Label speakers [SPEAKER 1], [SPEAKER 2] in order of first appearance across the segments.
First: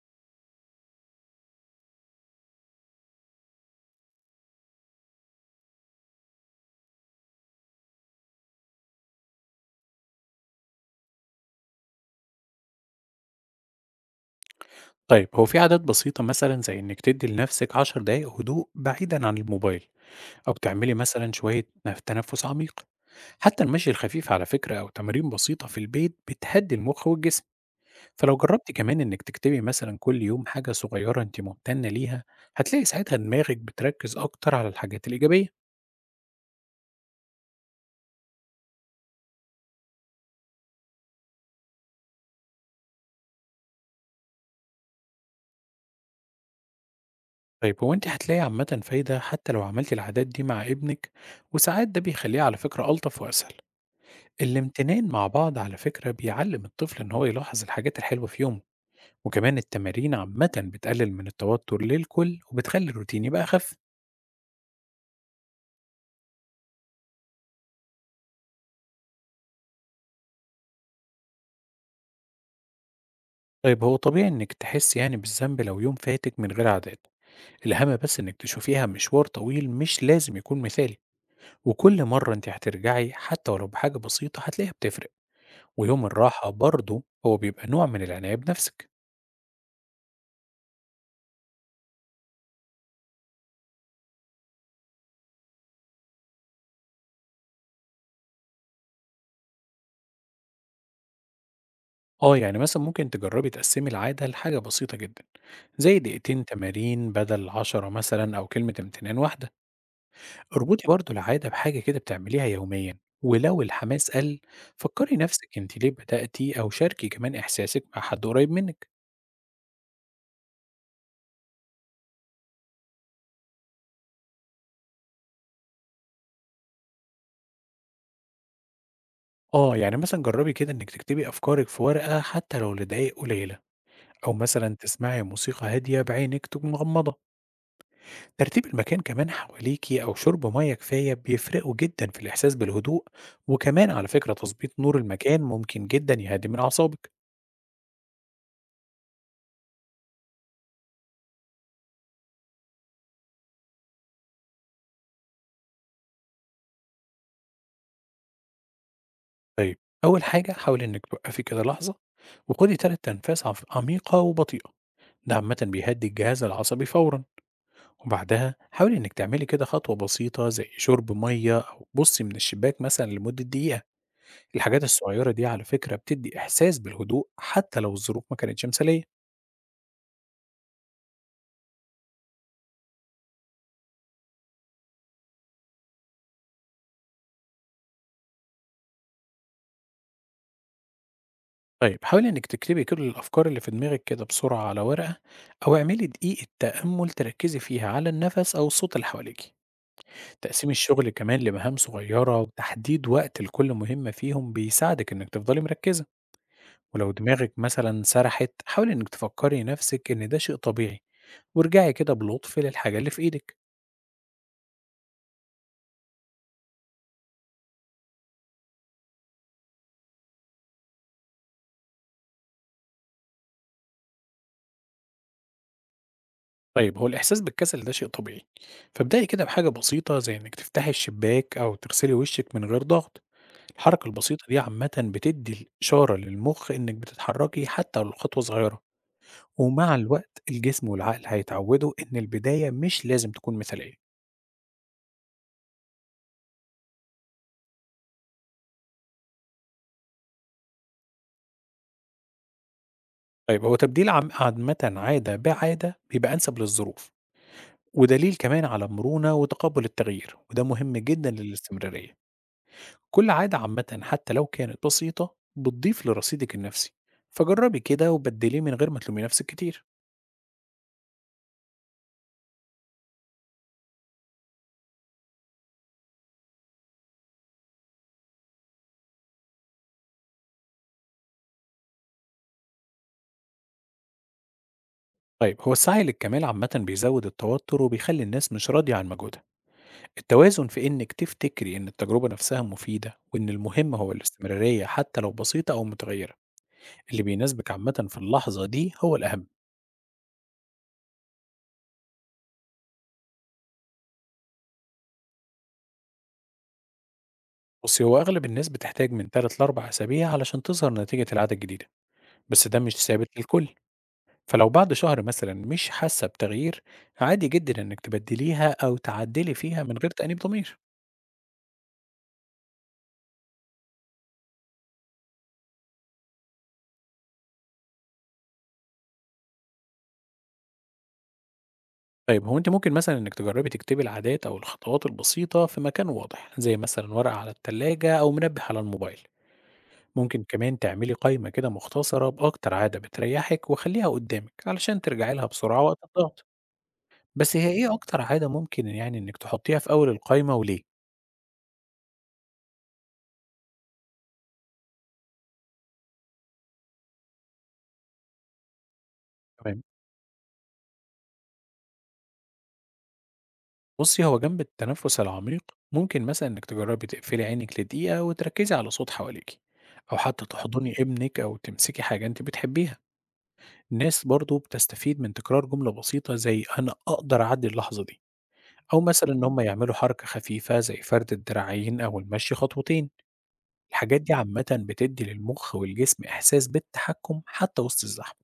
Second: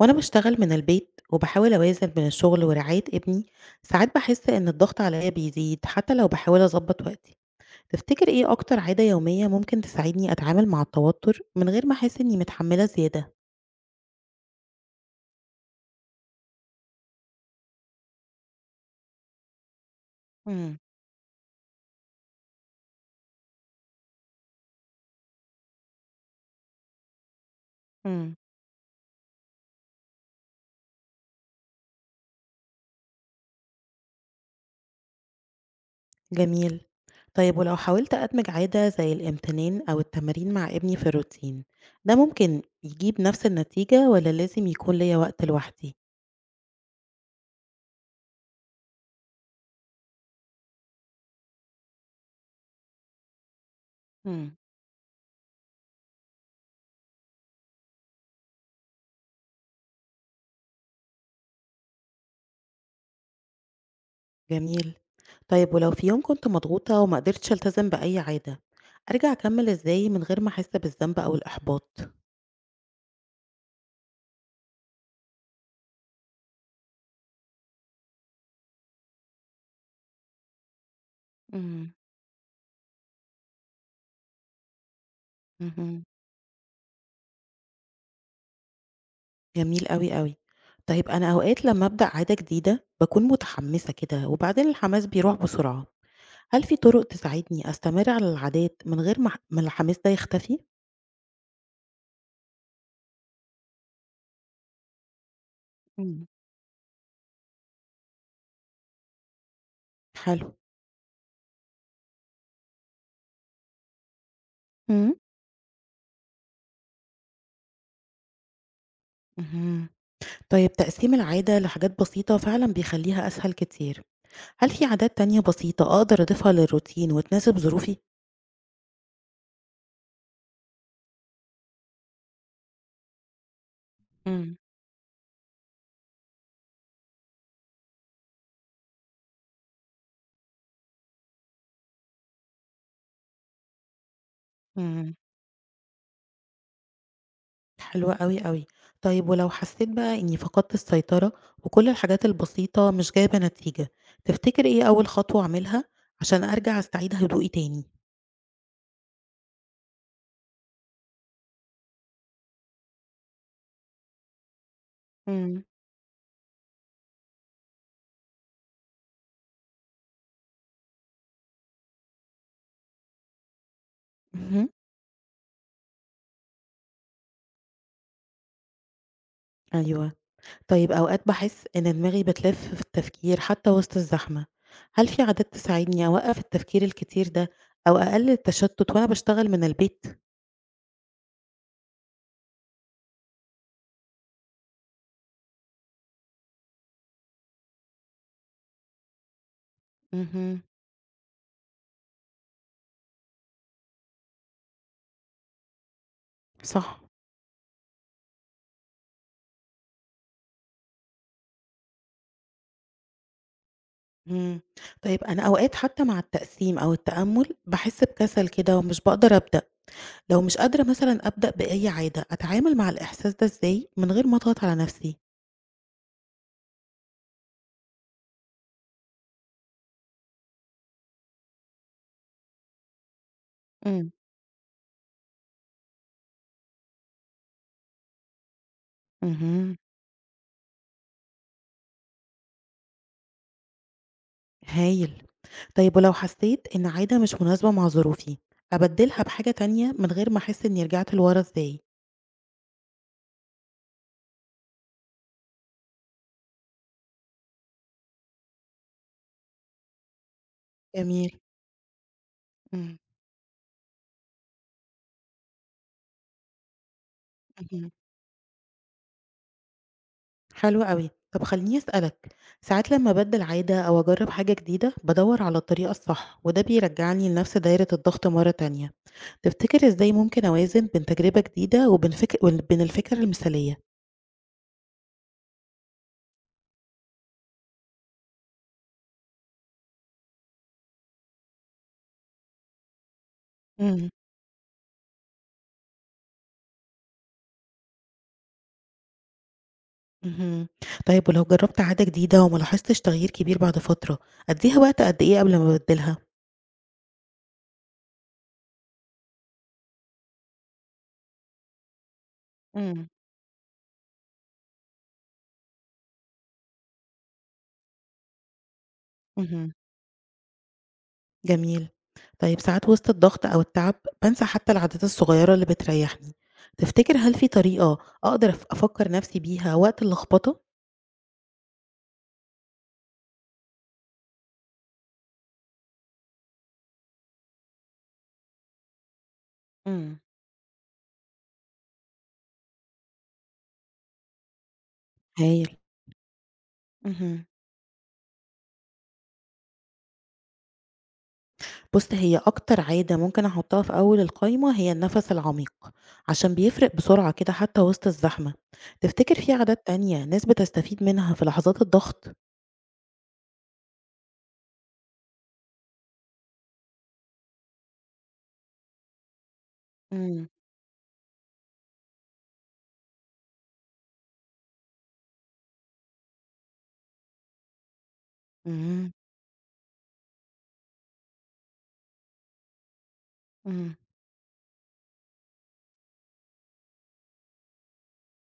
[SPEAKER 1] وأنا بشتغل من البيت وباحاول أوازن بين الشغل ورعاية ابني. ساعات بحس إن الضغط عليا بيزيد حتى لو بحاول أظبط وقتي. تفتكر إيه أكتر عادة يومية ممكن تساعدني أتعامل مع التوتر من غير ما أحس إني متحملة زيادة؟
[SPEAKER 2] طيب هو في عادات بسيطة مثلا زي إنك تدي لنفسك عشر دقايق هدوء بعيدا عن الموبايل أو
[SPEAKER 1] مم.
[SPEAKER 2] تعملي مثلا شوية تنفس عميق. حتى المشي الخفيف على فكرة أو تمارين بسيطة في البيت بتهدي المخ والجسم.
[SPEAKER 1] مم.
[SPEAKER 2] فلو جربتي كمان إنك تكتبي مثلا كل يوم حاجة صغيرة أنت ممتنة ليها، هتلاقي ساعتها دماغك بتركز أكتر على الحاجات الإيجابية.
[SPEAKER 1] جميل. طيب ولو حاولت أدمج عادة زي الامتنان أو التمارين مع ابني في الروتين، ده ممكن يجيب نفس النتيجة ولا لازم يكون ليا وقت لوحدي؟
[SPEAKER 2] طيب هو أنت هتلاقي عامة فايدة حتى لو عملتي العادات دي مع ابنك، وساعات ده بيخليه على فكرة ألطف وأسهل.
[SPEAKER 1] مم.
[SPEAKER 2] الامتنان مع بعض على فكرة بيعلم الطفل إن هو يلاحظ الحاجات الحلوة في يومه، وكمان التمارين عامة بتقلل من التوتر للكل وبتخلي الروتين يبقى أخف.
[SPEAKER 1] جميل. طيب ولو في يوم كنت مضغوطة وما قدرتش ألتزم بأي عادة، أرجع أكمل إزاي من غير ما أحس بالذنب أو الإحباط؟
[SPEAKER 2] طيب هو طبيعي إنك تحس يعني بالذنب لو يوم فاتك من غير عادات. الأهم بس إنك تشوفيها مشوار طويل مش لازم يكون مثالي.
[SPEAKER 1] امم.
[SPEAKER 2] وكل مرة أنت هترجعي حتى ولو بحاجة بسيطة هتلاقيها بتفرق.
[SPEAKER 1] اهم.
[SPEAKER 2] ويوم الراحة برضه هو بيبقى نوع من العناية بنفسك.
[SPEAKER 1] جميل أوي، أوي. طيب أنا أوقات لمّا أبدأ عادة جديدة باكون متحمسة كده وبعدين الحماس بيروح بسرعة. هل في طرق تساعدني أستمر على العادات من غير ما الحماس ده يختفي؟
[SPEAKER 2] آه يعني مثلا ممكن تجربي تقسمي العادة لحاجة بسيطة جدا، زي
[SPEAKER 1] امم.
[SPEAKER 2] دقيقتين تمارين بدل 10 مثلا أو كلمة امتنان واحدة.
[SPEAKER 1] حلو.
[SPEAKER 2] اربطي برضه العادة بحاجة كده بتعمليها يوميا، ولو الحماس قل
[SPEAKER 1] امم.
[SPEAKER 2] فكري نفسك انت ليه بدأتي أو شاركي كمان إحساسك مع حد قريب منك.
[SPEAKER 1] اهم. طيب تقسيم العادة لحاجات بسيطة فعلًا بيخلّيها أسهل كتير. هل في عادات تانية بسيطة أقدر أضيفها للروتين وتناسب ظروفي؟
[SPEAKER 2] اه يعني مثلا جربي كده انك تكتبي أفكارك في ورقة حتى لو لدقايق قليلة، أو
[SPEAKER 1] امم.
[SPEAKER 2] مثلا تسمعي موسيقى هادية بعينك تكون مغمضة. ترتيب المكان كمان حواليكي أو شرب مية كفاية بيفرقوا جدا في الإحساس بالهدوء. وكمان على فكرة تظبيط نور
[SPEAKER 1] امم.
[SPEAKER 2] المكان ممكن جدا يهدي من أعصابك.
[SPEAKER 1] حلوة أوي، أوي. طيب ولو حسيت بقى إني فقدت السيطرة، وكل الحاجات البسيطة مش جايبة نتيجة، تفتكر إيه أول خطوة أعملها عشان أرجع أستعيد هدوئي تاني؟
[SPEAKER 2] طيب، أول حاجة حاولي إنك توقفي كده لحظة وخدي تلات أنفاس عميقة وبطيئة. ده عامة
[SPEAKER 1] امم.
[SPEAKER 2] بيهدي الجهاز العصبي فورا. وبعدها حاولي إنك تعملي كده خطوة بسيطة زي شرب مية أو بصي من الشباك مثلا لمدة دقيقة.
[SPEAKER 1] مهم.
[SPEAKER 2] الحاجات الصغيرة دي على فكرة بتدي إحساس بالهدوء حتى لو الظروف ما كانتش مثالية.
[SPEAKER 1] أيوة. طيب أوقات بحس إن دماغي بتلف في التفكير حتى وسط الزحمة. هل في عادات تساعدني أوقف التفكير الكتير ده، أو أقلل التشتت وأنا بشتغل من البيت؟
[SPEAKER 2] طيب حاولي إنك تكتبي كل الأفكار اللي في دماغك كده بسرعة على ورقة، أو اعملي دقيقة تأمل تركزي فيها على النفس أو الصوت اللي حواليك.
[SPEAKER 1] امم.
[SPEAKER 2] تقسيم الشغل كمان لمهام صغيرة وتحديد وقت لكل مهمة فيهم بيساعدك إنك تفضلي مركزة.
[SPEAKER 1] صح.
[SPEAKER 2] ولو دماغك مثلا سرحت حاولي إنك تفكري نفسك إن ده شيء طبيعي، وارجعي كده بلطف للحاجة اللي في إيدك.
[SPEAKER 1] إمم. طيب أنا أوقات حتى مع التقسيم أو التأمُّل باحس بكسل كده ومش باقدر أبدأ، لو مش قادرة مثلًا أبدأ بأي عادة، أتعامل مع الإحساس ده إزاي من غير ما أضغط على نفسي؟
[SPEAKER 2] طيب هو الإحساس بالكسل ده شيء طبيعي، فابدأي كده بحاجة بسيطة زي إنك تفتحي الشباك أو تغسلي وشك من غير ضغط. الحركة
[SPEAKER 1] إمم.
[SPEAKER 2] البسيطة دي عامة بتدي إشارة للمخ إنك بتتحركي حتى لو الخطوة صغيرة.
[SPEAKER 1] اهم.
[SPEAKER 2] ومع الوقت الجسم والعقل هيتعودوا إن البداية مش لازم تكون مثالية.
[SPEAKER 1] هايل. طيب ولو حسيت إن عادة مش مناسبة مع ظروفي، أبدِّلها بحاجة تانية من غير ما أحس إني رجعت لورا إزاي؟
[SPEAKER 2] طيب هو تبديل عامةً عادة بعادة بيبقى أنسب للظروف، ودليل كمان على مرونة وتقبُّل التغيير، وده مهم جدًا
[SPEAKER 1] جميل.
[SPEAKER 2] للاستمرارية.
[SPEAKER 1] إمم.
[SPEAKER 2] كل عادة عامةً حتى لو كانت بسيطة بتضيف لرصيدك النفسي، فجرّبي
[SPEAKER 1] اهم.
[SPEAKER 2] كده وبدّليه من غير ما تلومي نفسِك كتير.
[SPEAKER 1] حلو أوي. طب خلّيني أسألك، ساعات لمّا أبدِّل عادة أو أجرّب حاجة جديدة، بادوّر على الطريقة الصح وده بيرجّعني لنفس دايرة الضغط مرّة تانية. تفتكر إزاي ممكن أوازن بين تجربة جديدة وبين الفكرة المثالية؟
[SPEAKER 2] طيب هو السعي للكمال عامةً بيزوّد التوتر وبيخلّي الناس مش راضية عن مجهودها. التوازن في إنِّك تفتكري إن التجربة نفسها مفيدة وإن المهم
[SPEAKER 1] إمم،
[SPEAKER 2] هو الاستمرارية حتى لو بسيطة أو متغيّرة، اللي بيناسبِك عامةً في اللحظة دي هو الأهم.
[SPEAKER 1] اهم. طيب ولو جرّبت عادة جديدة وما لاحظتش تغيير كبير بعد فترة، أدّيها وقت قد إيه قبل ما أبدّلها؟
[SPEAKER 2] بُصي، هو أغلب الناس بتحتاج من 3 ل4 أسابيع علشان تظهر نتيجة العادة الجديدة، بس ده مش
[SPEAKER 1] إمم،
[SPEAKER 2] ثابت للكل، فلو بعد شهر مثلًا مش حاسة بتغيير، عادي جدًا إنِك تبدليها أو تعدلي
[SPEAKER 1] اهم،
[SPEAKER 2] فيها من غير تأنيب ضمير.
[SPEAKER 1] جميل. طيب ساعات وسط الضغط أو التعب بانسى حتى العادات الصغيرة اللي بتريّحني. تفتكر هل في طريقة أقدر أفكّر نَفْسي بيها وقت اللخبطة؟
[SPEAKER 2] طيب هو أنتِ ممكن مثلًا إنِك تجربي تكتبي العادات أو الخطوات البسيطة في مكان واضح، زي مثلًا ورقة على التلاجة أو منبه على الموبايل.
[SPEAKER 1] إمم.
[SPEAKER 2] ممكن كمان تعملي قايمة كده مختصرة بأكتر عادة بتريحِك وخليها قدامِك علشان ترجعي لها
[SPEAKER 1] هايل.
[SPEAKER 2] بسرعة وقت الضغط.
[SPEAKER 1] اهم.
[SPEAKER 2] بس هي إيه أكتر عادة ممكن يعني إنِك تحطيها في أول القايمة وليه؟
[SPEAKER 1] بُص، هي أكتر عادة ممكن أحطها في أول القايمة هي النفس العميق، عشان بيفرق بسرعة كده حتى وسط الزحمة. تفتكر في
[SPEAKER 2] تمام.
[SPEAKER 1] عادات تانية ناس بتستفيد منها في لحظات الضغط؟
[SPEAKER 2] بصي هو جنب التنفس العميق ممكن مثلا انك تجربي تقفلي عينك لدقيقة وتركزي على صوت حواليكي، او حتى
[SPEAKER 1] امم،
[SPEAKER 2] تحضني ابنك او تمسكي حاجة انت بتحبيها. الناس برضو بتستفيد من تكرار جملة بسيطة زي انا اقدر اعدي اللحظة دي، او
[SPEAKER 1] امم،
[SPEAKER 2] مثلا ان هم يعملوا حركة خفيفة زي فرد الدراعين او المشي خطوتين.
[SPEAKER 1] امم.
[SPEAKER 2] الحاجات دي عامة بتدي للمخ والجسم احساس بالتحكم حتى وسط الزحمة.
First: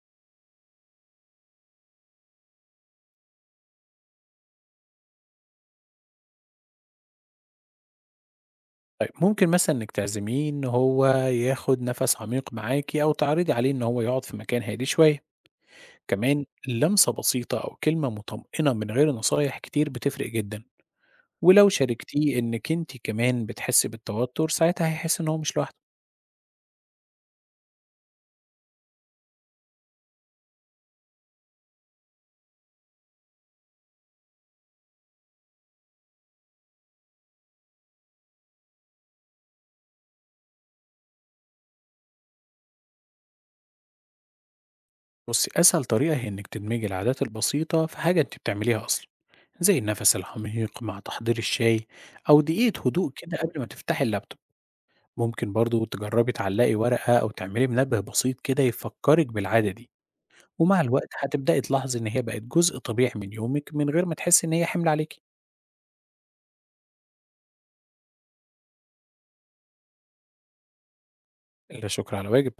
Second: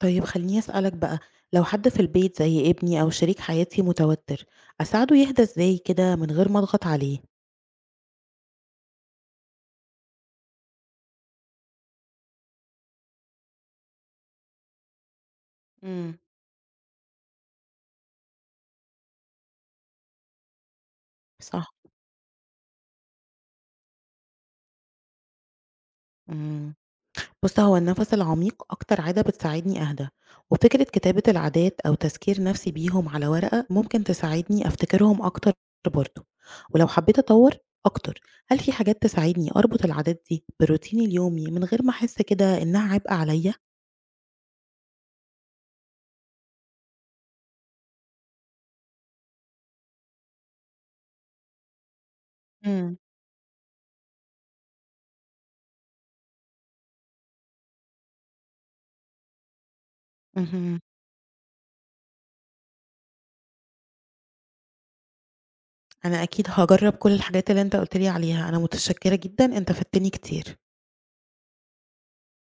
[SPEAKER 1] طيب خليني أسألك بقى، لو حد في البيت زي ابني أو شريك حياتي متوتر، أساعده يهدى إزاي كده من غير ما أضغط عليه؟
[SPEAKER 2] طيب ممكن مثلا انك تعزميه ان هو ياخد نفس عميق معاكي او تعرضي عليه ان هو يقعد في مكان هادي شوية.
[SPEAKER 1] امم،
[SPEAKER 2] كمان لمسة بسيطة أو كلمة مطمئنة من غير نصايح كتير بتفرق جدا. ولو
[SPEAKER 1] صح،
[SPEAKER 2] شاركتيه إنك أنت كمان بتحسي بالتوتر ساعتها هيحس إن هو مش لوحده.
[SPEAKER 1] امم. بُص، هو النفس العميق أكتر عادة بتساعدني أهدى، وفكرة كتابة العادات أو تذكير نفسي بيهم على ورقة ممكن تساعدني أفتكرهم أكتر برضه، ولو حبيت أطوّر أكتر، هل في حاجات تساعدني أربط العادات دي بروتيني اليومي من غير ما أحس كده إنها عبء عليّا؟
[SPEAKER 2] بصي أسهل طريقة هي إنك تدمجي العادات البسيطة في حاجة أنت بتعمليها أصلا، زي النفس العميق مع تحضير الشاي، أو دقيقة
[SPEAKER 1] إمم.
[SPEAKER 2] هدوء كده قبل ما تفتحي اللابتوب. ممكن برضو تجربي تعلقي ورقة أو تعملي منبه بسيط كده يفكرك بالعادة دي.
[SPEAKER 1] اهم.
[SPEAKER 2] ومع الوقت هتبدأي تلاحظي إن هي بقت جزء طبيعي من يومك من غير ما تحسي إن هي حمل عليكي.
[SPEAKER 1] أنا أكيد هاجرّب كل الحاجات اللي أنت قُلت لي عليها، أنا متشكرة جدًا، أنت فدتني كتير.
[SPEAKER 2] لا شكر على واجب.